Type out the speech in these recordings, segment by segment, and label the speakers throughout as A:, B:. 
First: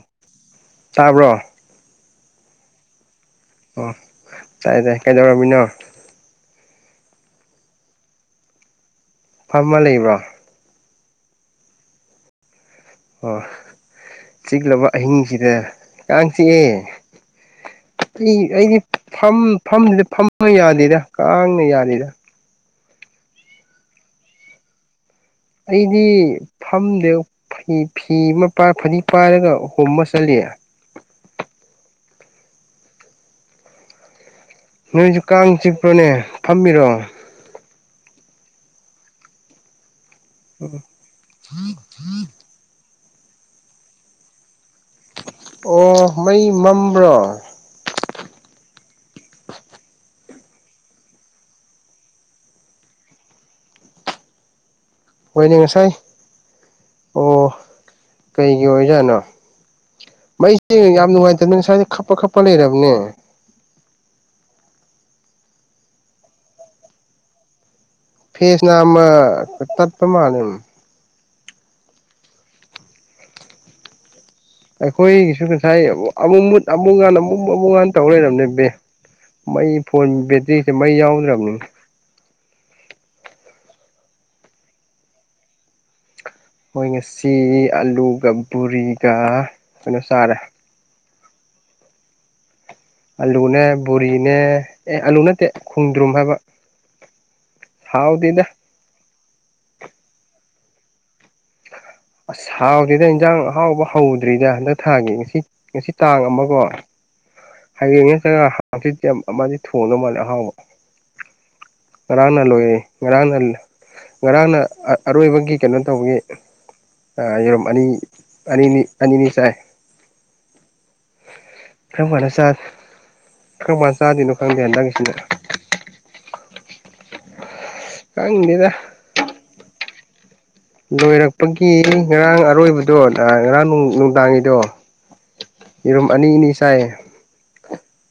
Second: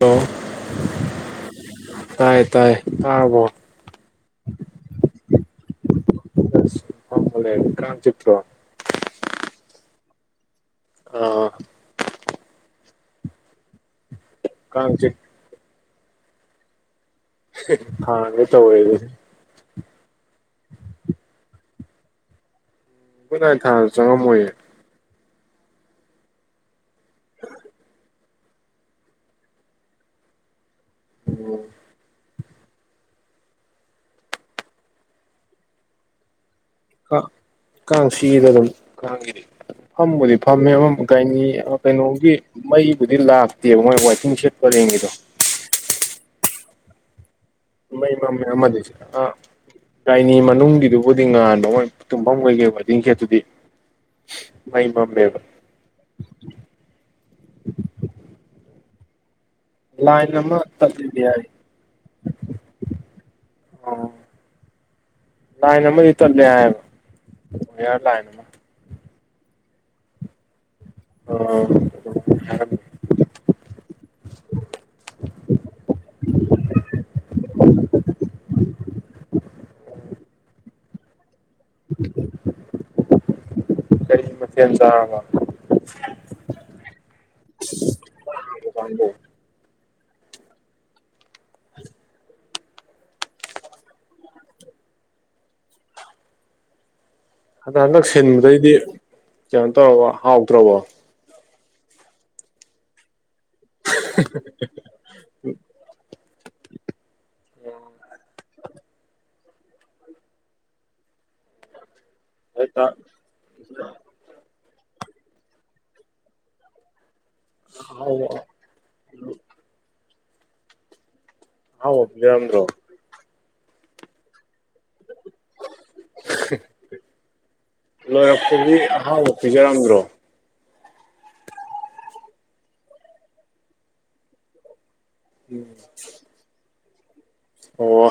A: hello
B: ꯆꯥꯕ꯭ꯔꯣ
A: ꯇꯥꯏ ꯇꯥꯏ ꯑꯥꯕ
B: ꯑꯣ ꯇꯥꯏ ꯇ ꯀ ꯌꯧꯔꯃꯤꯅꯣ
A: ꯂꯦ ꯀꯝ ꯆꯠꯇ꯭ꯔꯣ
B: ꯐꯥꯔꯃ ꯂꯩꯕ꯭ꯔꯣ
A: ꯑ
B: ꯑꯣ ꯆꯤꯛꯂꯕ
A: ꯀꯥꯡ ꯆꯤꯛ
B: ꯑꯍꯤꯡꯁꯤꯗ ꯀꯥꯡ ꯆꯤꯛꯑꯦ ꯑꯩ
A: ꯊꯥꯒꯦ ꯇꯧꯋꯦ
B: ꯑꯩꯗꯤ
A: ꯒꯨꯠ
B: ꯐꯝ ꯐꯝꯗꯨꯗ ꯐꯝꯅ ꯌꯥꯗꯦꯔ ꯀꯥꯡꯅ ꯌꯥꯗꯦꯔ
A: ꯣꯏ ꯊꯥꯁꯨ ꯆꯪꯉꯝꯃꯣꯏꯌꯦ
B: ꯑꯩꯗꯤ ꯐꯝꯗꯨ ꯐ ꯐꯤ ꯑꯃ ꯐꯗꯤ ꯄꯥꯏꯔꯒ ꯍꯣꯝꯃ ꯆꯠꯂ [inaudible]
A: ꯎꯝ
B: ꯅꯣꯏꯁꯨ ꯀꯥꯡ ꯆꯤꯛꯄ꯭ꯔꯣꯅꯦ ꯐꯝꯕꯤꯔꯣ
A: ꯀꯥꯤꯗꯗꯝ ꯀ ꯐꯝꯕꯨꯗꯤ ꯐꯝꯃꯦ ꯀꯅꯤ ꯀꯩꯅꯣꯒꯤ ꯃꯩꯕꯨꯗꯤ ꯂꯥꯛꯇꯦꯕ ꯃꯣꯏ ꯋꯥꯏꯐꯤꯡꯁꯦ
B: ꯑꯣ ꯃꯩ ꯃꯝꯕ꯭ꯔꯣ
A: ꯃꯥꯏ ꯃꯥꯃꯦ ꯑꯃꯗꯤꯁ ꯑ ꯥꯏꯅꯤ ꯃꯅꯨꯡꯒꯤꯗꯨꯕꯨꯗꯤ ꯉꯥꯟꯕ ꯃꯣꯏ ꯇꯨꯝꯐꯝ ꯀꯩꯀꯩ ꯋꯥꯗꯤꯡ ꯈꯦ ꯑꯗꯨꯗꯤ
B: ꯍꯣꯏꯅꯦ ꯉꯁꯥꯏ ꯑꯣ ꯀꯩꯒꯤ ꯑꯣꯏꯖꯥꯠꯅꯣ
A: ꯂꯥꯏꯟ ꯑꯃ
B: ꯃꯩꯁꯦ ꯌꯥꯝ
A: ꯇꯠꯂꯦꯗꯤ ꯍꯥꯏ
B: ꯅꯨꯡꯉꯥꯏꯇꯅꯤ ꯉꯁꯥꯏꯁ ꯈꯞꯄ ꯈꯞꯄ ꯂꯩꯔꯕꯅꯦ
A: ꯑꯣ ꯂꯅ ꯃ ꯏ ꯆꯠꯂꯕ
B: ꯐꯦꯁꯅꯥꯝꯃ ꯇꯠꯄ ꯃꯥꯂ
A: ꯑꯣ
B: ꯑꯩꯈꯣꯏꯒꯤꯁꯨ ꯉꯁꯥꯏ ꯑꯃꯨꯛ ꯃꯨꯠ ꯑꯃꯨꯛꯀꯥꯟ ꯑꯃꯨꯛꯨ ꯑꯃꯨꯛꯀꯥꯟ ꯇꯧ ꯂꯩꯔꯕꯅꯦ ꯕ ꯃꯩ ꯐꯣꯟ ꯕꯦꯇ꯭ꯔꯤꯁꯦ ꯃꯩ ꯌꯥꯎꯗ꯭ꯔꯕꯅꯤ
A: ꯀꯔꯤ ꯃꯊ ꯆ
B: ꯃꯣꯏ ꯉꯁꯤ ꯑꯂꯨꯒ
A: ꯍꯟꯖꯥꯡꯕꯨ
B: ꯕꯕꯨꯣꯔꯤꯒ ꯀꯩꯅ ꯆꯥꯔꯦ ꯑꯜꯂꯨꯅꯦ ꯕꯣꯔꯤꯅꯦ ꯑꯦ ꯑꯜꯂꯨ ꯅꯠꯇꯦ ꯈꯣꯡꯗ꯭ꯔꯨꯝ ꯍꯥꯏꯕ
A: ꯍꯟꯗꯛ ꯍꯟꯗꯛ
B: ꯍꯥꯎꯗꯦꯗ
A: ꯁꯤꯟꯕꯗꯩꯗꯤ ꯀꯩꯅꯣ ꯇꯧꯔꯒ ꯍꯥꯎꯗ꯭ꯔꯕꯣ
B: ꯑꯁ ꯍꯥꯎꯗꯗ ꯏꯟꯖꯥꯡ ꯑꯍꯥꯎꯕ ꯍꯧꯗ꯭ꯔꯤꯗ ꯍꯟꯗꯛ ꯊꯥꯒꯤ ꯉꯁꯤ ꯉꯁꯤ ꯇꯥꯡ ꯑꯃꯒꯣ ꯍꯌꯦꯡ ꯍꯆꯤꯤ ꯑꯃꯗꯤ ꯊꯣꯡꯗꯧ ꯃꯥꯜꯂꯦ ꯑꯍꯥꯎꯕ ꯔꯅ ꯂꯣꯏꯔ
A: ꯍꯦꯛꯇ
B: ꯔꯅ ꯔꯅ ꯑꯔꯣꯏꯕꯒꯤ ꯀꯩꯅꯣ ꯇꯧꯕꯒꯤ ꯑꯔꯣ ꯑꯅꯤ
A: ꯑꯍꯥꯎꯕ
B: ꯑꯅꯤꯅꯤ ꯑꯅꯤꯅꯤ ꯆꯥꯏ
A: ꯍꯥꯎꯝꯣ
B: ꯈꯔꯪ ꯃ ꯆꯥꯗꯣꯏꯅꯣ ꯈꯪꯗꯦ ꯍ ꯅꯪꯒꯤꯁꯤꯗ ꯈꯪꯗꯦꯗ
A: ꯂꯣꯏꯔꯥꯛꯄꯗꯤ ꯑꯍꯥꯡꯕ ꯄꯤꯖꯔꯝꯗ꯭ꯔꯣ
B: ꯂꯣꯏꯔꯛꯄꯒꯤ ꯉꯔꯥꯡ ꯑꯔꯣꯏꯕꯗꯣ ꯉꯔꯥꯡ ꯅꯨꯡꯗꯥꯡꯒꯤꯗꯣ ꯌꯦꯔꯨꯝ ꯑꯅꯤ ꯑꯅꯤ ꯁꯥꯏꯌꯦ
A: ꯑꯣ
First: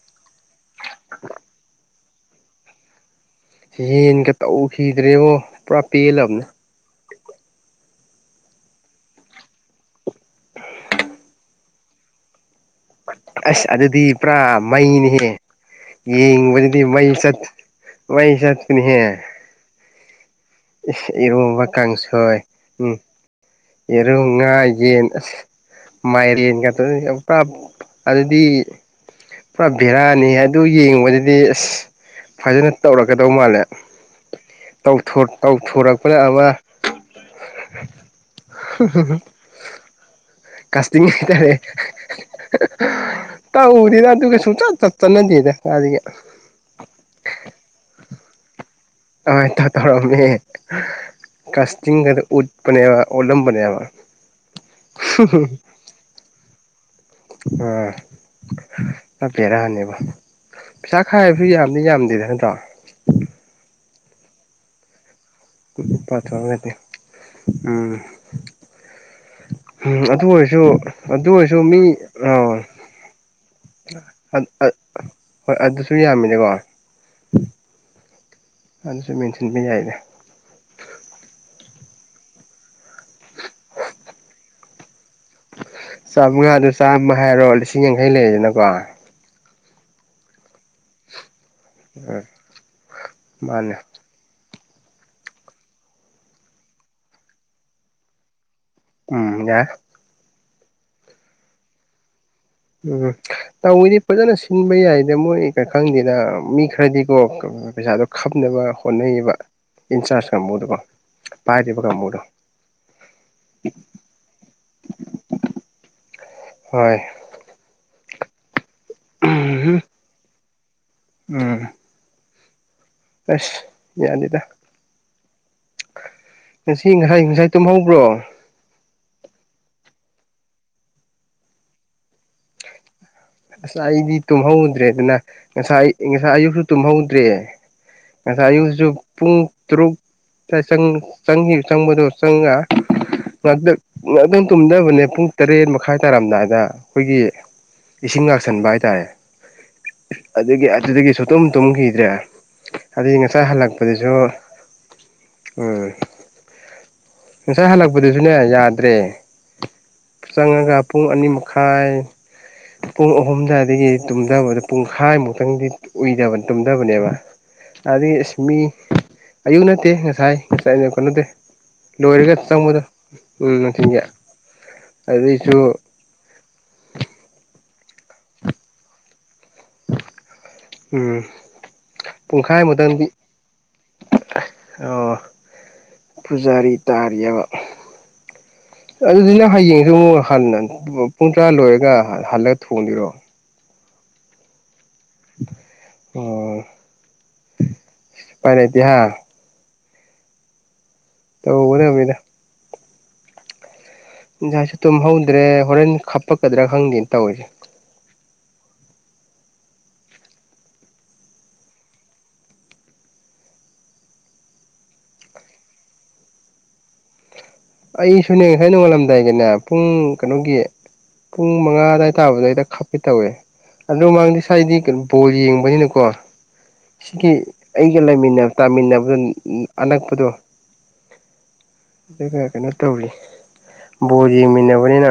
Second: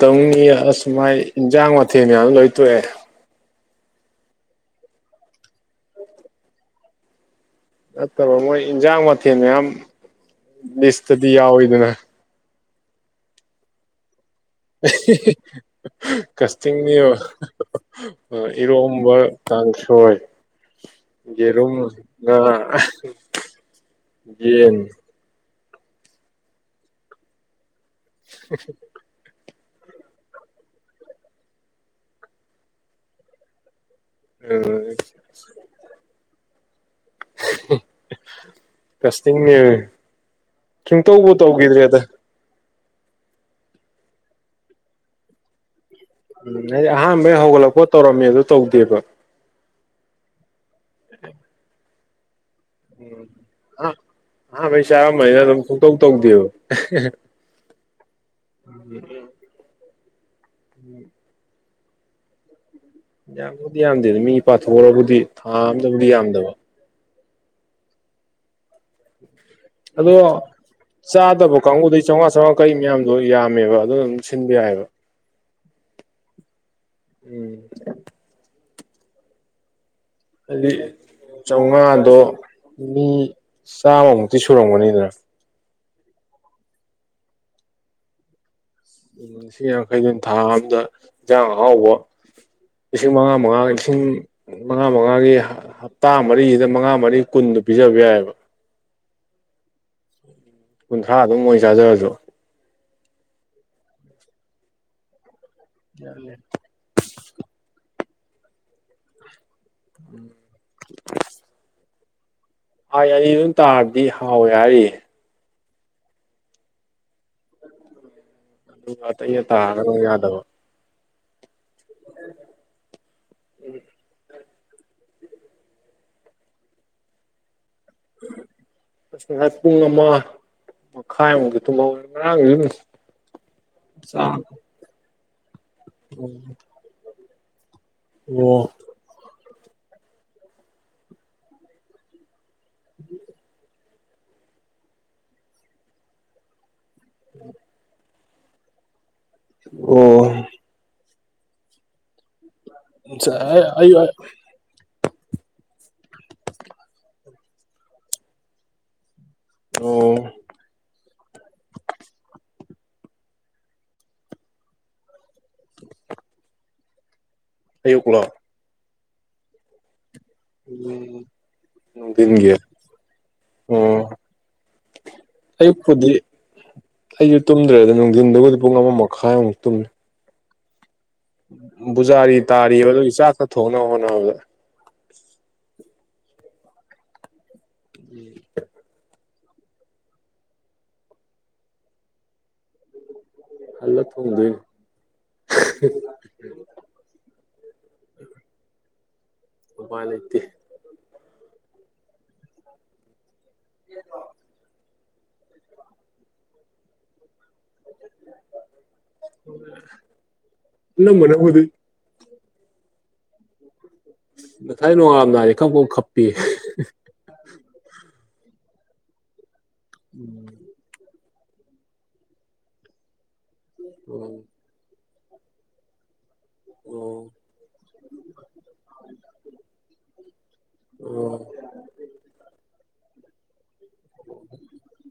A: ꯇꯧꯅꯤ ꯑꯁꯨ ꯃꯥꯏ ꯏꯟꯖꯥꯡ ꯃꯊꯦꯜ ꯃꯌꯥꯝ ꯂꯣꯏ ꯇꯣꯛꯑꯦ
B: ꯌꯦꯟꯒ ꯇꯧꯈꯤꯗ꯭ꯔꯦꯕꯣ ꯄꯨꯔꯥ ꯄꯦꯜꯂꯕꯅꯦ
A: ꯅꯠꯇꯕ ꯃꯣꯏ ꯏꯟꯁꯥꯡ ꯃꯊꯦꯜ ꯃꯌꯥꯝ ꯂꯤꯁꯇꯗꯤ ꯌꯥꯎꯋꯤꯗꯅ
B: ꯑꯁ ꯑꯗꯨꯗꯤ ꯄꯨꯔꯥ ꯃꯩꯅꯤꯍꯦ ꯌꯦ ꯏꯗꯤ
A: ꯀꯁꯇꯤꯡꯅꯦꯕ
B: ꯃꯩꯁꯠ ꯃꯩꯁꯠꯇꯅꯤꯍꯦ
A: ꯏꯔꯣꯝꯕ ꯀꯥꯡꯁꯣꯏ
B: ꯏꯔꯣꯟꯕ
A: ꯌꯦꯔꯨꯝ
B: ꯀꯥꯡꯁꯣꯏ
A: ꯉꯥ
B: ꯎꯝ ꯌꯦꯔꯨꯝ ꯉꯥ ꯌꯦꯟ ꯑꯁ ꯃꯥꯏꯔ‌ꯦꯟꯒ ꯇꯧ ꯌꯥꯝ ꯀꯥꯞ ꯑꯗꯨꯗꯤ ꯄꯨꯔꯥ ꯚꯦꯔꯥꯅꯤ ꯑꯗꯨ ꯌꯦꯡꯕꯗꯗꯤ ꯑꯁ ꯐꯖꯅ ꯇꯧꯔꯛꯀꯗꯧ ꯃꯥꯜꯂꯦ ꯇꯧꯊ‌ꯣ ꯇꯧꯊꯣꯔꯛꯄꯅ ꯑꯃꯥ
A: ꯒꯁꯇꯅꯤꯅꯍ‌ꯦ
B: ꯀꯁꯇꯤꯡ ꯍꯥꯏꯇꯥꯔꯦ ꯇꯧꯗ‌ꯦꯗ ꯑꯗꯨꯒ ꯁꯨꯡꯆꯠ ꯆꯠ ꯆꯠꯅꯗꯦꯗ ꯀꯥꯏꯗꯒꯤ
A: ꯎꯝ ꯑꯩꯗꯤ ꯑꯍꯥꯟꯕꯩ ꯍꯧꯒꯠꯂꯛꯄ ꯇꯧꯔꯝꯃꯦ ꯑꯗꯨ ꯇꯧꯗ‌ꯦ
B: ꯑ ꯇ ꯇꯧꯔꯃꯦ ꯀꯥꯁꯇꯤꯡꯒꯗ ꯎꯠ ꯅꯕ
A: ꯎꯝ
B: ꯑꯣꯂꯝ ꯕꯅ‌ꯦꯕ
A: ꯑꯍꯥꯟꯕꯩ ꯆꯥꯔꯝꯝꯕꯅ ꯑꯗꯨꯝ ꯄꯨꯡꯇꯧ ꯇꯧꯗꯦꯕ
B: ꯑ ꯈꯔ ꯕ‌ꯦꯔ ꯅꯤꯕ ꯄꯩꯁꯥ ꯈꯥꯏꯕꯁꯨ ꯌꯥꯝꯗꯤ ꯌꯥꯝꯗꯦꯗ ꯅꯠꯇ꯭ꯔꯣ
A: ꯌꯥꯝꯕꯨꯗꯤ ꯌꯥꯝꯗꯦꯗ ꯃꯤ ꯄꯥꯊꯣꯛꯣꯛꯎꯔꯕꯨꯗꯤ ꯊꯥ ꯑꯝꯗꯕꯨꯗꯤ
B: ꯂꯨꯄꯥ
A: ꯌꯥꯝꯗꯕ
B: ꯊꯣꯛꯑꯒꯗꯤ ꯎꯝ ꯎꯝ
A: ꯑꯗꯣ
B: ꯑꯗꯨ ꯑꯣꯏꯔꯁꯨ ꯑꯗꯨ
A: ꯆꯥꯗꯕ
B: ꯑꯣꯏꯔꯁꯨ ꯃꯤ
A: ꯀꯥꯡꯕꯨꯗꯩ
B: ꯑ
A: ꯆꯥꯎꯉꯥ ꯆ‌ꯎꯉꯥ ꯀꯛꯏ ꯃꯌꯥꯝꯗꯣ ꯌꯥꯝꯃꯦꯕ ꯑꯗꯨ ꯑꯗꯨꯝ ꯁꯤꯟꯕ ꯌꯥꯔ ꯍꯥꯏꯕ
B: ꯍꯣꯏ ꯑꯗꯨꯁꯨ ꯌꯥꯝꯃꯤꯅꯦꯀꯣ
A: ꯎꯝ
B: ꯑꯗꯨꯁꯨ ꯃꯦꯟꯁꯤꯟꯕ ꯌꯥꯏꯅꯦ
A: ꯑꯗꯤ ꯆꯥꯎꯉꯥꯗꯣ ꯃꯤ ꯆꯥꯝꯃꯃꯨꯛꯇꯤ ꯁꯨꯔꯝꯒꯅꯤꯗꯅ
B: ꯆꯥꯝꯃꯉꯥꯗꯨ ꯆꯥꯝꯃ ꯍꯥꯏꯔꯣ ꯂꯤꯁꯤꯡ ꯌꯥꯡꯈꯩ ꯂꯩꯔꯗꯅꯀꯣ
A: ꯂꯤꯁꯤꯡ ꯌꯥꯡꯈꯩꯗꯨꯟ ꯊꯥ ꯑꯝ ꯏꯟꯖꯥꯡ ꯑꯍꯥꯎꯕ
B: ꯎꯝ
A: ꯂꯤꯁꯤꯡ ꯃꯉꯥ ꯃꯉꯥ
B: ꯃꯥꯅꯦ
A: ꯂꯤꯁꯤꯡ ꯃꯉꯥ ꯃꯉꯥꯒꯤ ꯍꯞꯇꯥ ꯃꯔꯤꯁꯤꯗ ꯃꯉꯥ ꯃꯔꯤ ꯀꯨꯟꯗꯨꯣ ꯄꯤꯖꯕ ꯌꯥꯏꯑꯕ
B: ꯎꯝ ꯌꯥꯏ
A: ꯀꯨꯟꯊ꯭ꯔꯥ ꯑꯗꯨꯝ ꯃꯣꯏ ꯆꯥꯖꯔꯁꯨ
B: ꯎꯝ ꯇꯧꯋꯤꯗꯤ ꯐꯖꯅ ꯁꯤꯟꯕ ꯌꯥꯏꯗ ꯃꯣꯏ ꯀ ꯈꯪꯗꯦꯗ ꯃꯤ ꯈꯔꯗꯤꯀꯣ ꯄꯩꯁꯥꯗꯣ ꯈꯞꯅꯕ ꯍꯣꯠꯅꯩꯌꯦꯕ ꯏꯟꯁꯥꯔꯁ ꯀꯝꯕꯨꯗꯨꯀꯣ ꯄꯥꯏꯔꯤꯕ ꯀꯝꯕꯗꯨ
A: ꯑ ꯑꯅꯤ ꯑꯗꯨꯝ ꯇꯥꯔꯕꯗꯤ ꯍꯥꯎꯋꯦ ꯍꯥꯏꯔꯤꯌꯦ
B: ꯍꯣꯏ
A: ꯑꯇꯩ ꯅ ꯇꯥꯔꯒꯅ ꯃ‌ꯣꯡ ꯌꯥꯗꯕ
B: ꯎꯝ ꯑꯁ ꯌꯥꯅꯤꯗ ꯉꯁꯤ ꯉꯁꯥꯏ ꯉꯁꯥꯏ ꯇꯨꯝꯍꯧꯕ꯭ꯔꯣ
A: ꯑꯁ ꯉꯁꯥꯏ ꯄꯨꯡ ꯑꯃ ꯃꯈꯥꯏꯃꯨꯛꯛꯇ ꯊꯨꯝꯍꯧ ꯎꯝ
B: ꯉꯁ ꯑꯩꯗꯤ ꯇꯨꯝꯍꯧꯗ꯭ꯔꯦ ꯑꯗꯨꯅ ꯉꯁꯥꯏ ꯉꯁꯥꯏ ꯑꯌꯨꯛꯁꯨ ꯇꯨꯝꯍꯧꯗ꯭ꯔꯦ ꯉꯁꯥꯏ
A: ꯑꯣ
B: ꯑꯌꯨꯛꯁꯨ ꯄꯨꯡ ꯇꯔꯨꯛ ꯆꯪꯈꯤꯕ ꯆꯪꯕꯗꯣ ꯆꯪꯉ ꯉꯥꯛꯇꯪ ꯉꯥꯛꯇꯪ ꯇꯨꯝꯗꯕꯅꯦ ꯄꯨꯡ ꯇꯔꯦꯠ ꯃꯈꯥꯏ ꯇꯥꯔꯝꯗꯥꯏꯗ ꯑꯩꯈꯣꯏꯒꯤ ꯏꯁꯤꯡ ꯉꯥꯛꯁꯟꯕ ꯍꯥꯏꯇꯥꯔꯦ
A: ꯑꯣ
B: ꯇꯨꯝ ꯇꯨꯝꯈꯤꯗ꯭ꯔꯦ ꯑꯗꯨꯗꯤ ꯉꯁꯥꯏ ꯍꯜꯂꯛꯄꯗꯨꯁꯨ ꯎꯝ ꯉꯁꯥꯏ ꯍꯜꯂꯛꯄꯗꯨꯁꯨꯅꯦ ꯌꯥꯗ꯭ꯔꯦ
A: ꯑꯣ ꯑꯣ
B: ꯆꯪꯉꯒ ꯄꯨꯡ ꯑꯅꯤ ꯃꯈꯥꯏ ꯄꯨꯡ ꯑꯍꯨꯝꯗꯏꯗꯒꯤ ꯇꯨꯝꯗꯕꯗ ꯄꯨꯡꯈꯥꯏꯃꯨꯛꯇꯪꯗꯤ ꯎꯏꯗꯕ ꯗꯕꯅꯦꯕ ꯑꯗꯤ
A: ꯑꯌꯨꯛꯂꯣ
B: ꯑꯁ ꯃꯤ ꯑꯌꯨꯛ ꯅꯠꯇꯦ ꯊꯥꯏ ꯉ ꯆꯥꯏꯏꯅ
A: ꯎꯝ
B: ꯅꯠꯇ‌ꯦ ꯂꯣꯏꯔꯒ
A: ꯅꯨꯡꯊꯤꯟꯒꯤ
B: ꯆꯪꯕꯗꯣ ꯎꯝ ꯅꯨꯡꯊꯤꯟꯒꯤ
A: ꯑꯣ
B: ꯑꯗꯨꯏꯁꯨ
A: ꯑꯌꯨꯛꯄꯨꯗꯤ ꯑꯩꯁꯨ ꯇꯨꯝꯗ꯭ꯔꯦꯗ ꯅꯨꯡꯊꯤꯟꯗꯨꯕꯨꯗꯤ ꯄꯨꯡ ꯑꯃ ꯃꯈꯥꯏꯃꯨꯛ ꯇꯨꯝꯃꯤ
B: ꯎꯝ
A: ꯇꯥꯔꯤꯕ
B: ꯄꯨꯡꯈꯥꯏꯃꯗꯪꯗꯤ
A: ꯑꯗꯨꯒꯤ ꯆꯥꯛꯀ ꯊꯣꯡꯅꯕ ꯍꯣꯠꯅꯕꯗ
B: ꯑꯣ ꯄꯨꯖꯥꯔꯤ ꯇꯥꯔꯤꯑꯕ
A: ꯎꯝ
B: ꯑꯗꯨꯗꯨꯅ ꯍꯌꯦꯡꯁꯨ ꯑꯃꯨꯛ ꯍꯟꯅ ꯄꯨꯡ ꯇꯔꯥ ꯂꯣꯏꯔꯒ ꯍꯜꯂꯒ ꯊꯣꯡꯕꯤꯔꯣ
A: ꯍꯂ ꯊꯣꯗ
B: ꯑꯣ ꯁꯤ ꯄꯥꯏꯅꯗꯤꯍ
A: ꯃꯄꯥꯗꯇꯦ
B: ꯅꯦꯃꯤꯗ ꯏꯟꯁꯥꯏꯁꯨ ꯇꯨꯝꯍꯧꯗ꯭ꯔꯦ ꯍꯣꯔꯦꯟ ꯍꯥꯄꯛꯀꯗ꯭ꯔꯥ ꯈꯪꯗꯦꯅ ꯇꯧꯔꯤꯁꯦ
A: ꯏ ꯃꯅꯅꯕꯗꯤ ꯉꯁꯥꯏ ꯅꯣꯡꯉꯥꯝꯗꯥꯔꯦ ꯈꯪꯄꯥꯎ ꯈꯞꯄꯤ
B: ꯑꯩꯁꯨꯅꯦ ꯉꯁꯥꯏ ꯅꯣꯡꯉꯥꯜꯂꯝꯗꯥꯏꯒꯤꯅꯦ ꯄꯨꯡ
A: ꯎꯝ
B: ꯀꯩꯅꯣꯒꯤ ꯄꯨꯡ ꯃꯉꯥ ꯑꯗꯨꯋꯥꯏ ꯇꯥꯕꯗ ꯍꯦꯗ ꯈꯞꯄꯤꯦ ꯇꯧꯏꯦ ꯑꯗꯨ
A: ꯑꯣ
B: ꯃꯃꯥꯡꯗꯤ ꯁ꯭ꯋꯥꯏꯗꯤ ꯀꯩꯅꯣ ꯄꯣꯜ ꯌꯦꯡꯕꯅꯤꯅꯀꯣ ꯁꯤꯒꯤ ꯑꯩꯒ ꯂꯩꯃꯤꯟꯅ ꯇꯥꯃꯤꯟꯅꯕꯗ ꯑꯅꯛꯄꯗꯣ
A: ꯑꯣ
B: ꯑꯗꯨ ꯐ ꯕꯣꯔꯤ ꯃꯤꯕꯅꯤꯅ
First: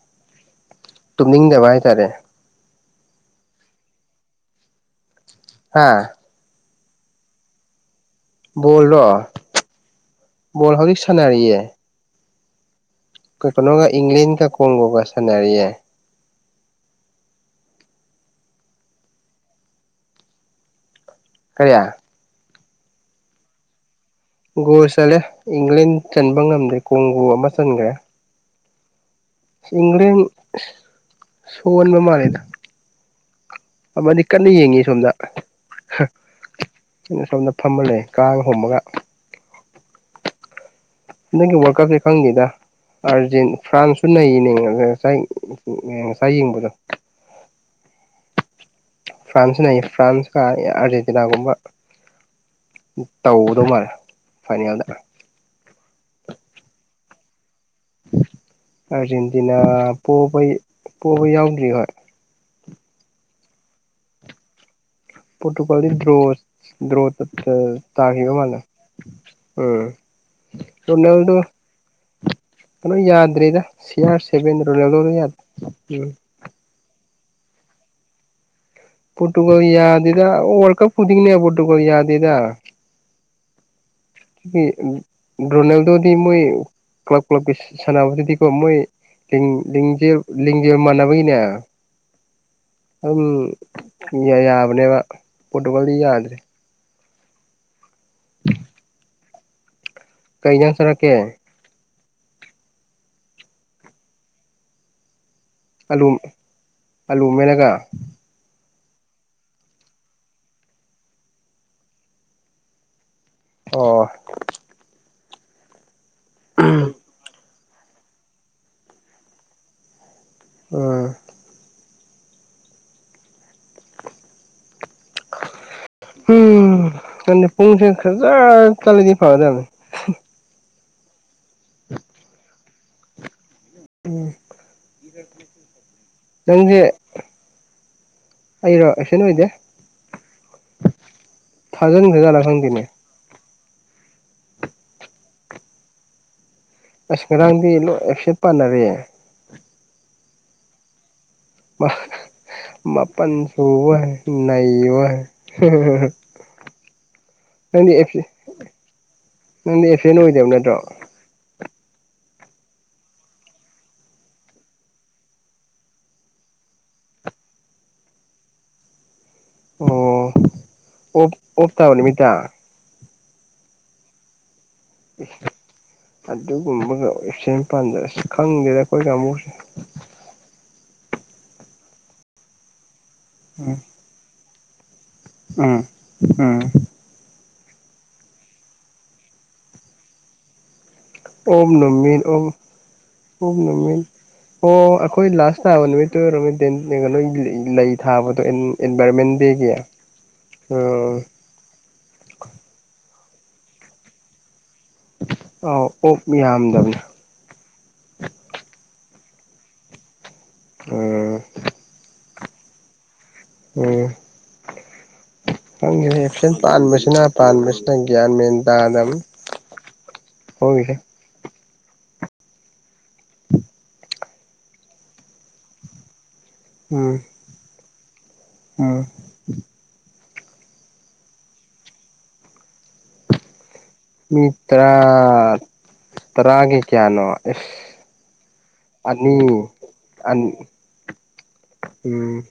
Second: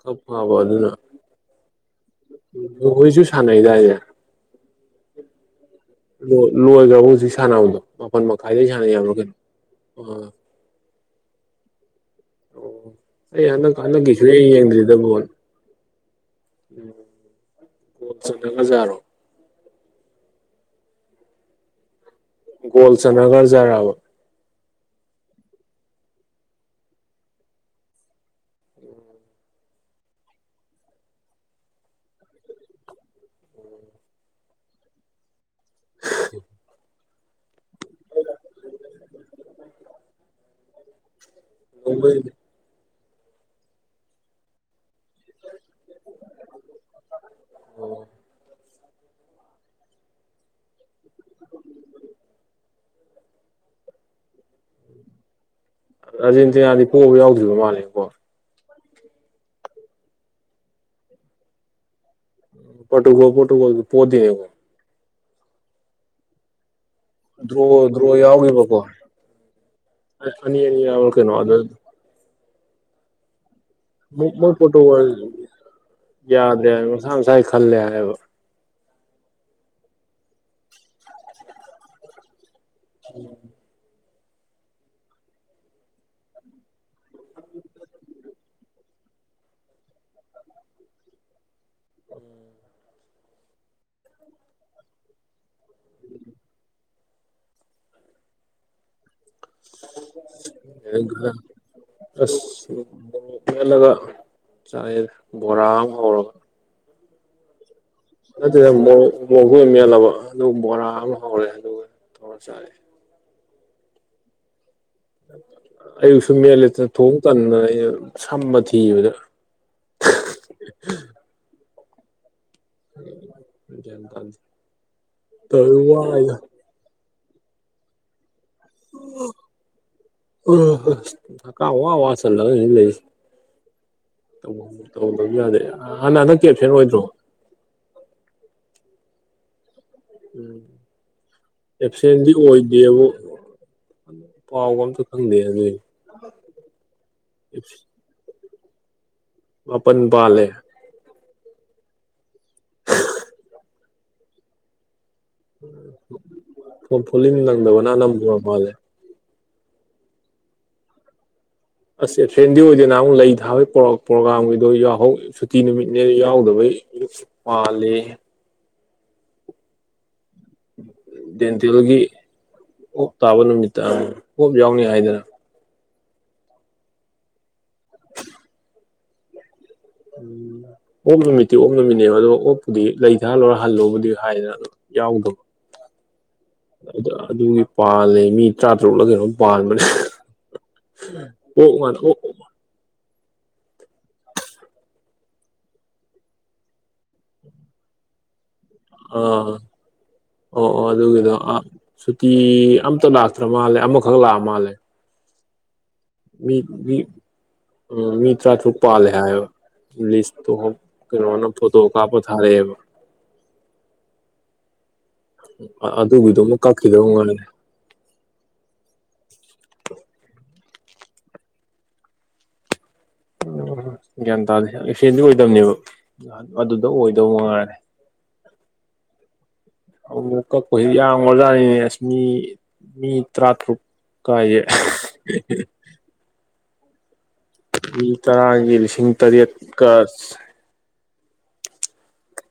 A: ꯈꯞ ꯐꯕ ꯑꯗꯨꯅ
B: ꯇꯨꯝꯅꯤꯡꯗꯕ ꯍꯥꯏꯇꯥꯔꯦ
A: ꯈꯣꯏꯁꯨ ꯁꯥꯟꯅꯩꯗꯥꯏꯁꯦ
B: ꯍꯥꯥ
A: ꯂꯣꯏꯈ꯭ꯔꯕ ꯍꯧꯖꯤꯛ ꯁꯥꯟꯅꯕꯗꯣ ꯃꯥꯄꯜ ꯃꯈꯥꯏꯗꯩ ꯁꯥꯟꯅ
B: ꯕꯣꯜꯔꯣ
A: ꯌꯥꯔꯒꯅꯣ ꯑ
B: ꯅ
A: ꯑꯣ ꯑꯩ ꯍꯟꯗꯛ ꯍꯟꯗꯛꯀꯤꯁꯤꯦ
B: ꯏꯪꯂꯦꯟꯒ
A: ꯑꯩ ꯌꯦꯡꯗ꯭ꯔꯤꯗ
B: ꯀꯣꯡꯒꯣꯒ
A: ꯐꯣꯣꯟ
B: ꯁꯥꯟꯅꯔꯤꯌꯦ
A: ꯀꯒꯖꯔꯣ
B: ꯀꯔꯤꯌꯥ
A: ꯒꯣꯜ ꯆꯅꯥꯒꯔꯖꯥꯕ
B: ꯒꯣꯔ ꯆꯠꯂꯦ ꯏꯪꯂꯦꯟ ꯆꯟꯕ ꯉꯝꯗꯦ ꯀꯣꯡꯒꯨ ꯑꯃ ꯆꯟꯈ꯭ꯔꯦ
A: ꯎꯝ
B: ꯏꯪꯔꯦꯟ ꯁꯣꯟ ꯃꯃꯥꯂꯗ ꯑꯃꯗꯤ ꯀꯟꯅ ꯌꯦꯡꯉꯤ ꯁꯣꯝꯗ ꯁꯣꯝꯗ ꯐꯝꯃꯜꯂꯦ ꯀꯥꯡ ꯍꯣꯝꯃꯒ ꯅꯪꯒꯤ ꯋꯥꯔꯜ ꯀꯞꯁꯦ ꯈꯪꯗꯦꯗ ꯑꯥꯔꯖꯦꯟ ꯐ꯭ꯔꯥꯟꯁꯁꯨ ꯅꯩꯌꯦꯅꯦ ꯉꯁꯥꯏ ꯉꯁꯥꯏ ꯌꯦꯡꯕꯗꯣ
A: ꯎꯝ
B: ꯁꯤ ꯐ꯭ꯔꯥꯟꯁꯀ ꯑꯥꯔꯖꯦꯟꯇꯤꯅꯥꯒꯨꯝꯕ ꯇꯧꯒꯗꯧ ꯃꯥꯜꯂꯦ ꯐꯥꯏꯅꯦꯜꯗ
A: ꯔꯥꯖꯦꯟꯇꯤꯅꯥꯗꯤ ꯄꯣꯛꯑꯕ ꯌꯥꯎꯗ꯭ꯔꯤꯕ ꯃꯥꯜꯂꯦꯀꯣ
B: ꯑꯥꯔꯖꯦꯟꯇꯤꯅꯥꯕ ꯄꯣꯕ ꯌꯥꯎꯗ꯭ꯔꯤ ꯍꯣꯏ
A: ꯄꯠꯀꯣ ꯄꯠꯀꯣ ꯄꯣꯗꯤꯦꯉ
B: ꯄꯣꯇꯨꯒꯂꯤꯗꯤ ꯗ꯭ꯔꯣꯁ ꯗ꯭ꯔꯣ
A: ꯗ꯭ꯔꯣ ꯗ꯭ꯔꯣ
B: ꯇꯕ ꯃꯥꯜꯦ
A: ꯌꯥꯎꯈꯤꯕꯀꯣ ꯑꯅꯤ ꯑꯅꯤ
B: ꯎꯝ
A: ꯌꯥꯎꯔ ꯀꯩꯅꯣ
B: ꯑꯣꯅꯗ
A: ꯑꯗꯨ
B: ꯀꯩꯅꯣ ꯌꯥꯗ ꯔꯔꯤꯗ
A: ꯃꯣꯏ ꯄꯣꯠꯇꯣ
B: ꯎꯝ
A: ꯌꯥꯗꯦ ꯍꯥꯏ ꯉꯁꯥ ꯉꯁꯥꯏ ꯈꯜꯂꯦ ꯍꯥꯏꯌꯦꯕ
B: ꯄꯣꯣꯔꯇꯨꯒꯜ ꯌꯥꯗꯗ ꯋꯥꯔꯜ ꯀꯞ ꯄꯨꯗꯤꯒꯅꯦ ꯄꯣꯣꯔꯇꯨꯒꯜ ꯌꯥꯗꯗ
A: ꯎꯝ
B: ꯔꯣꯅꯦꯜꯗꯗꯤ ꯃꯣꯏ ꯀ꯭ꯂꯞ ꯀꯞꯀꯤ ꯁꯥꯟꯅꯕꯗꯨꯗꯤꯀꯣ ꯃꯣꯏ ꯂꯤꯡꯖꯦꯜ ꯃꯥꯟꯅꯕꯒꯤꯅꯦ
A: ꯎꯝ
B: ꯑꯗꯨꯝ ꯌꯥꯕꯅꯦꯕ ꯄꯣꯠꯇꯨꯀꯜꯗꯤ ꯌꯥꯗ꯭ꯔꯦ ꯀꯩ ꯌꯥꯝꯁꯔꯛꯀꯦ
A: ꯑꯁ ꯍꯦꯜꯂꯒ ꯆꯥꯅꯩ ꯕꯣꯔꯥ ꯑꯃ ꯍꯧꯔꯒ
B: ꯑꯜꯂꯨꯃꯦꯅꯒ
A: ꯑꯗꯨꯠꯇꯗ ꯃꯣꯡꯒꯨ ꯑꯃ ꯃꯦꯜꯂꯕ ꯑꯗꯨ ꯕꯣꯔꯥ ꯑꯃ ꯍꯧꯔꯦ ꯑꯗꯨꯒ ꯊꯁꯔꯦ
B: ꯑꯣ
A: ꯑꯌꯨꯛꯁꯨ ꯃꯦꯟꯂꯦꯇꯅ ꯊꯣꯡ ꯇꯗꯅ ꯑꯩꯅ ꯁꯝꯝꯕ ꯊꯤꯕꯗ
B: ꯑ
A: ꯇꯗ
B: ꯀ ꯄꯨꯡꯁꯦ ꯈꯖ ꯆꯂꯦꯗꯤ ꯄꯕꯗꯦ
A: ꯊꯀꯥ ꯋꯥ ꯋꯥ ꯆꯜꯂꯅꯤ ꯂꯩꯁꯤ ꯇꯧꯗꯕ ꯌꯥꯗꯦ ꯍꯥꯟꯅ ꯍꯗꯛ ꯀꯦꯐꯦꯟ ꯑꯣꯏꯗ꯭ꯔꯣ
B: ꯑꯩꯔꯣꯁꯅꯣ ꯏꯗꯦ
A: ꯎꯝ ꯑꯦꯞꯁꯦꯟꯗꯤ
B: ꯊꯥꯖꯤꯟꯈ꯭ꯔꯖꯥꯠꯂꯥ ꯈꯪꯗꯦꯅꯦ
A: ꯑꯣꯏꯗꯦꯕꯨ ꯄꯥꯎꯥꯎꯒꯁꯨ ꯊꯪꯗ ꯍꯥꯏ ꯑꯗꯨ
B: ꯑꯁ ꯉꯔꯥꯡꯗꯤ ꯂꯣꯏ ꯍꯥꯏꯐꯁꯦꯠ ꯄꯥꯟꯅꯔꯦꯦ
A: ꯃꯄ ꯄꯥꯂꯦ
B: ꯃꯄꯟꯁꯨ ꯍ ꯅꯅꯥ ꯍ
A: ꯐꯣꯂꯤꯝ ꯂꯪꯗꯕꯅ
B: ꯅꯪꯗꯤ ꯑꯦꯞꯁꯦꯟ
A: ꯅꯝꯝꯕ ꯃꯥꯜꯂꯦ
B: ꯅꯪꯗꯤ ꯑꯦꯐ ꯑꯦꯅ ꯑꯣꯏꯗꯕ ꯅꯠꯇ꯭ꯔꯣ
A: ꯑꯁꯦ ꯐ꯭ꯔꯦꯟꯗꯤ ꯑꯣꯏꯗꯣꯏꯅ ꯑꯃꯨꯛ ꯂꯩ ꯊꯥꯕꯒꯤ ꯄ꯭ꯔꯣꯒꯥꯝꯒꯤꯗꯣ ꯌꯥꯎꯍꯧ ꯁꯨꯇꯤ ꯅꯨꯃꯤꯠꯅꯦ ꯌꯥꯎꯗꯕꯩ ꯃꯥ ꯂꯩꯦ
B: ꯑꯣ ꯑꯣꯞ ꯑꯣꯞ ꯇꯕꯅꯤꯃꯤꯠꯇ
A: ꯇꯥꯕꯅꯃꯤꯇ ꯌꯥꯎꯅꯤ ꯍꯥꯏꯗꯅ
B: ꯑꯗꯨꯒꯨꯝꯕꯒ ꯏ ꯄꯥꯟꯖꯔꯁꯤ ꯈꯪꯗꯦꯗ ꯑꯩꯈꯣꯏꯒꯨꯁꯦ
A: ꯎꯝ ꯑꯣꯞ ꯅꯨꯃꯤꯠꯇꯤ ꯑꯣꯞ ꯅꯨꯃꯤꯠꯅꯦꯕ ꯑꯗꯣ ꯑꯣꯞꯄꯨꯗꯤ ꯂꯩꯊꯥꯍꯜꯂꯣꯏꯔ
B: ꯎꯝ
A: ꯍꯜꯂꯣꯕꯨꯗꯤ ꯍꯥꯏꯗꯅ ꯑꯗꯨ ꯌꯥꯎꯗꯕ
B: ꯎꯝ ꯎꯝ
A: ꯑꯗꯨꯒꯤ ꯄꯥꯂꯦ ꯃꯤ ꯇꯔꯥ ꯇꯔꯨꯛꯂ ꯀꯩꯅꯣꯝ ꯄꯥꯟꯕꯅꯦ ꯑꯣꯛ ꯉꯥꯛ ꯑꯣꯛ
B: ꯑꯣꯝꯅꯃꯤꯠ ꯑꯣ ꯑꯣꯝꯅꯃꯤꯤꯟ ꯑꯣ ꯑꯩꯈꯣꯏ ꯂꯥꯁ ꯇꯥꯕ ꯅꯨꯃꯤꯠꯇꯨ ꯑꯣꯏꯔꯃꯤ ꯀꯩꯅ ꯂꯩ ꯊꯥꯕꯗꯣ ꯑꯦꯟꯚꯥꯏꯔꯣꯟꯃꯦꯟ
A: ꯑꯥ
B: ꯗꯦꯒꯤ
A: ꯑꯣ ꯑꯣ
B: ꯎꯝ
A: ꯑꯗꯨꯒꯤꯗꯣ ꯁꯨꯇꯤ ꯑꯝꯇ ꯂꯥꯛꯇꯦ ꯅꯠꯇ꯭ꯔ ꯃꯥꯜꯂꯦ ꯑꯃꯈꯛ ꯂꯥꯛꯑ ꯃꯥꯜꯂꯦ
B: ꯑ ꯑꯣꯞ ꯌꯥꯝꯗꯕꯅꯦ
A: ꯎ ꯃꯤ ꯇ꯭ꯔꯥ ꯊꯔꯨꯛꯄꯥꯥ ꯂꯩꯦ ꯄꯨꯁꯇ
B: ꯎꯝ
A: ꯀꯩꯅꯣ ꯐꯣꯊꯣ ꯀꯥꯄ ꯇꯥꯔꯕ
B: ꯎꯝ ꯍꯪꯉꯦ
A: ꯑꯗꯨꯒꯤꯗꯣ
B: ꯑꯦꯁꯟ
A: ꯑꯃꯨꯛ ꯀꯛꯈꯤꯗꯧ
B: ꯄꯥꯟꯕꯁꯤꯅ
A: ꯃꯥꯜꯂꯦ
B: ꯄꯥꯟꯕꯁꯤꯅ ꯒ꯭ꯌꯥꯟ ꯃꯦꯟ ꯇꯥꯗ
A: ꯍ
B: ꯍꯒꯔꯦ
A: ꯎꯝ ꯒ꯭ꯌꯥꯟ ꯇꯥꯗꯦ ꯑꯦꯛꯁꯤꯗꯦꯟꯗꯤ ꯑꯣꯏꯗꯕꯅꯦꯕ ꯑꯗꯨꯗ ꯑꯣꯏꯗꯧ ꯃꯉꯔꯦ
B: ꯑ
A: ꯑꯃꯨꯛ ꯀꯛꯄꯁꯤ ꯌꯥꯝ ꯑꯣꯖꯥꯅꯤꯅꯦ ꯑꯁ ꯃꯤ ꯃꯤ ꯇꯔꯥꯇꯔꯨꯛ ꯀꯥꯏꯌꯦ
B: ꯃꯤꯇꯔꯥ ꯇꯔꯥꯒ ꯀꯌꯥꯅꯣ ꯑꯁ
A: ꯃꯤ ꯇꯔꯥꯒꯤ ꯂꯤꯁꯤꯡ
B: ꯑꯅꯤ
A: ꯇꯔꯦꯠꯀ
B: ꯑꯟ ꯎꯝ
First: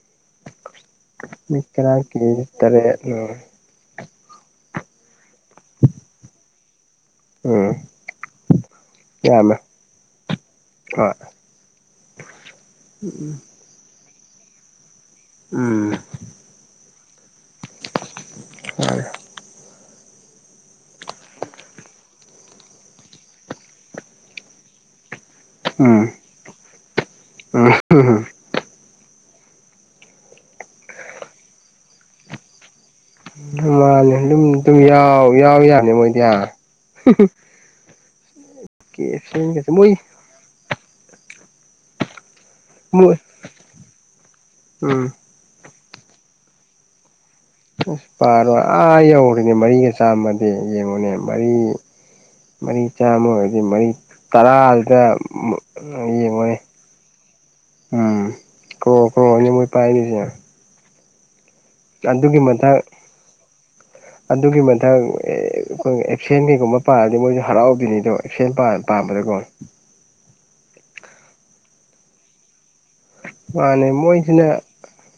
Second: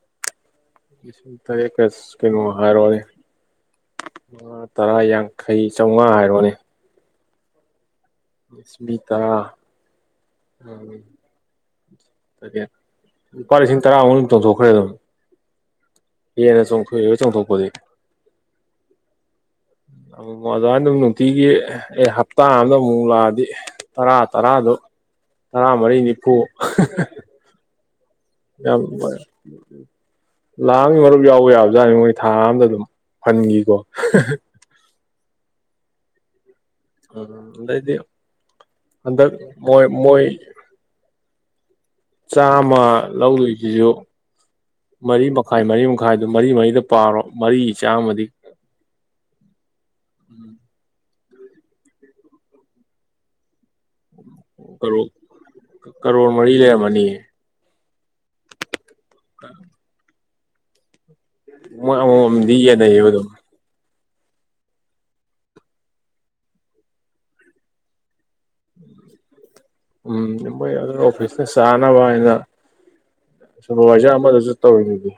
A: ꯂꯤꯁꯤꯡ
B: ꯃꯤ
A: ꯇꯔꯀ
B: ꯇꯔꯥ
A: ꯀꯩꯅꯣ
B: ꯀꯦ
A: ꯍꯥꯔ
B: ꯇꯔꯦꯠ
A: ꯑꯣꯏꯅꯤ
B: ꯎꯝ
A: ꯃꯉꯥ ꯇꯔꯥ ꯌꯥꯡꯈꯩ ꯆꯥꯃꯉꯥ ꯍꯥꯏꯔꯣꯅꯦ
B: ꯎꯝ
A: ꯁꯃꯤꯇꯥ
B: ꯌꯥꯝꯃꯦ ꯍꯣꯏ
A: ꯂꯨꯄꯥ ꯂꯤꯁꯤꯡ ꯇꯔꯥ ꯍ ꯇꯣꯡꯊꯣꯛꯈ꯭ꯔꯦ ꯑꯗꯨꯝ
B: ꯎꯝ
A: ꯂꯩꯔ ꯆꯣꯡ ꯊꯣꯛ
B: ꯑ
A: ꯑꯣꯖ ꯑꯗꯨꯝ ꯅꯨꯡꯇꯤꯒꯤ ꯑꯦ ꯍꯞꯇꯥ ꯑꯝꯗ ꯃꯨꯛ ꯂꯛꯑꯗꯤ ꯇꯔꯥ ꯇꯔꯥꯗꯨ ꯇꯔꯥꯃꯔꯤ ꯅꯤꯐꯨ
B: ꯎꯝ ꯎꯝ
A: ꯌꯥꯝ ꯂꯥꯛ ꯑꯃꯒꯤ ꯃꯔꯨꯞ ꯌꯥꯎꯕ ꯌꯥꯕꯖꯥꯠꯅꯤ ꯃꯣꯏ ꯊꯥ ꯑꯝꯗ ꯑꯗꯨꯝ ꯐꯟꯒꯤꯀꯣ
B: ꯎꯝ ꯇꯤꯝ ꯌꯥꯎ ꯌꯥꯎ ꯌꯥꯅꯤ ꯃꯣꯏ ꯗꯤ
A: ꯎꯝ ꯑꯗꯩꯗꯤ
B: ꯀꯦ
A: ꯍꯟꯗꯛ
B: ꯑꯦꯐ ꯁꯤꯒꯁꯦ
A: ꯃꯣꯏ ꯃꯣꯏ ꯆꯥꯝꯃ
B: ꯃꯣꯏ
A: ꯂꯧꯗꯣꯏꯁꯤꯁꯨ
B: ꯎꯝ
A: ꯃꯔꯤ ꯃꯈꯥꯏ ꯃꯔꯤ ꯃꯈꯥꯏ ꯃꯈꯥꯏꯗꯨ ꯃꯔꯤ ꯃꯔꯤꯗ ꯄꯥꯔꯣ ꯃꯔꯤ
B: ꯑꯁ
A: ꯆꯥꯝꯃꯗꯤ
B: ꯄꯥꯔꯣꯏ ꯑꯥ ꯌꯧꯔꯦꯅꯦ ꯃꯔꯤꯒ ꯆꯥꯝꯃꯗꯤ ꯌꯦꯡꯉꯨꯅꯦ ꯃꯔꯤ ꯃꯔꯤ ꯆꯥꯝꯃ ꯑꯣꯏꯔꯗꯤ ꯃꯔꯤ ꯇꯔꯥꯁꯤꯗ
A: ꯀꯔꯣ ꯀꯔꯣꯔ ꯃꯔꯤ
B: ꯌꯦꯡꯉꯨꯅꯦ
A: ꯂꯩꯔꯝꯃꯅꯤ
B: ꯎꯝ ꯀ꯭ꯔꯣ ꯀ꯭ꯔꯣ ꯑ ꯃꯣꯏ ꯄꯥꯏꯅꯤꯁꯤꯅ
A: ꯑꯃꯗꯤ
B: ꯃꯊꯛ
A: ꯌꯦꯟ ꯅꯩꯌꯦꯕ ꯑꯗꯨꯝ
B: ꯑꯗꯨꯒꯤ ꯃꯊꯪ ꯑꯩꯈꯣꯏ ꯑꯦꯞꯁꯦꯟ ꯀꯩꯒꯨꯝꯕ ꯄꯥꯔꯗꯤ ꯃꯣꯏꯁꯨ ꯍꯔꯥꯎꯕꯗꯨꯅꯤꯗꯣ ꯑꯦꯞ ꯁꯦꯟ ꯄꯥꯝꯕꯗꯀꯣ
A: ꯃꯩ ꯑꯗꯨ ꯑꯣꯐꯤꯁꯅ ꯆꯥꯟꯅꯕ ꯍꯥꯏꯅ ꯁꯨꯄ꯭ꯔ
B: ꯃꯥꯅꯦ
A: ꯋꯥꯖꯥ ꯑꯃꯗꯁꯨ ꯇꯧꯔꯤꯅꯤꯗꯤ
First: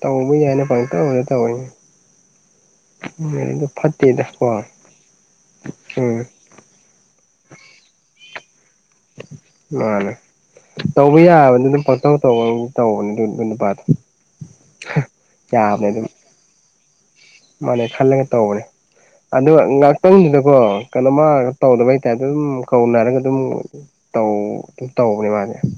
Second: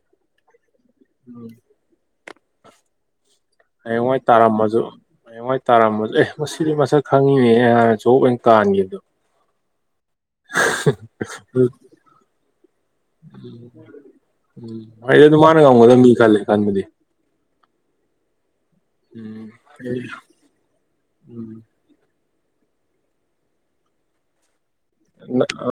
B: ꯇꯧꯕꯨ ꯌꯥꯏꯅ ꯄꯪꯇꯧ ꯗ ꯇꯧ ꯏꯅꯦ
A: ꯍꯌꯦꯡꯋꯥꯏ ꯇꯥꯔꯝꯃꯁꯨ ꯍꯌꯦꯡꯋꯥꯏ ꯇꯥꯔꯝꯃꯁꯨ
B: ꯎꯝ
A: ꯑꯦ ꯃꯁꯤꯗꯤ ꯃꯁꯛ ꯈꯪꯉꯤꯅꯦꯅ ꯍꯥꯏ ꯖ ꯑꯣꯏꯅ ꯀꯥꯟꯈꯤꯕꯗꯣ
B: ꯃꯥꯅꯦ ꯇꯧꯕ
A: ꯑꯗꯨ
B: ꯌꯥꯕꯅꯤ ꯑꯗꯨꯝ ꯄꯪꯇꯧ ꯇꯧꯕ ꯇꯧꯕꯅꯦ ꯑꯗꯨ ꯅꯨꯄꯥ
A: ꯎꯝ ꯍꯥꯏꯗꯤ ꯑꯗꯨ ꯃꯥꯅ ꯉꯝꯒꯗꯕ ꯃꯤ ꯈꯜꯂ‌ꯦ ꯈꯟꯕꯗꯤ
B: ꯃꯥꯅꯦ ꯈꯜꯂꯒ ꯇꯧꯕꯅꯦ
A: ꯎꯝ
B: ꯑꯗꯨ ꯉꯥꯛꯇꯪꯗꯨꯗꯀꯣ ꯀꯩꯅꯣꯃ
A: ꯎꯝ
B: ꯇꯧꯗꯕꯩ ꯇꯥꯏꯞꯇ ꯑꯗꯨꯝ ꯀꯧꯅꯔꯒ ꯑꯗꯨꯝ ꯇꯧ ꯑꯗꯨ ꯇꯧꯕꯅꯦ ꯃꯥꯁꯦ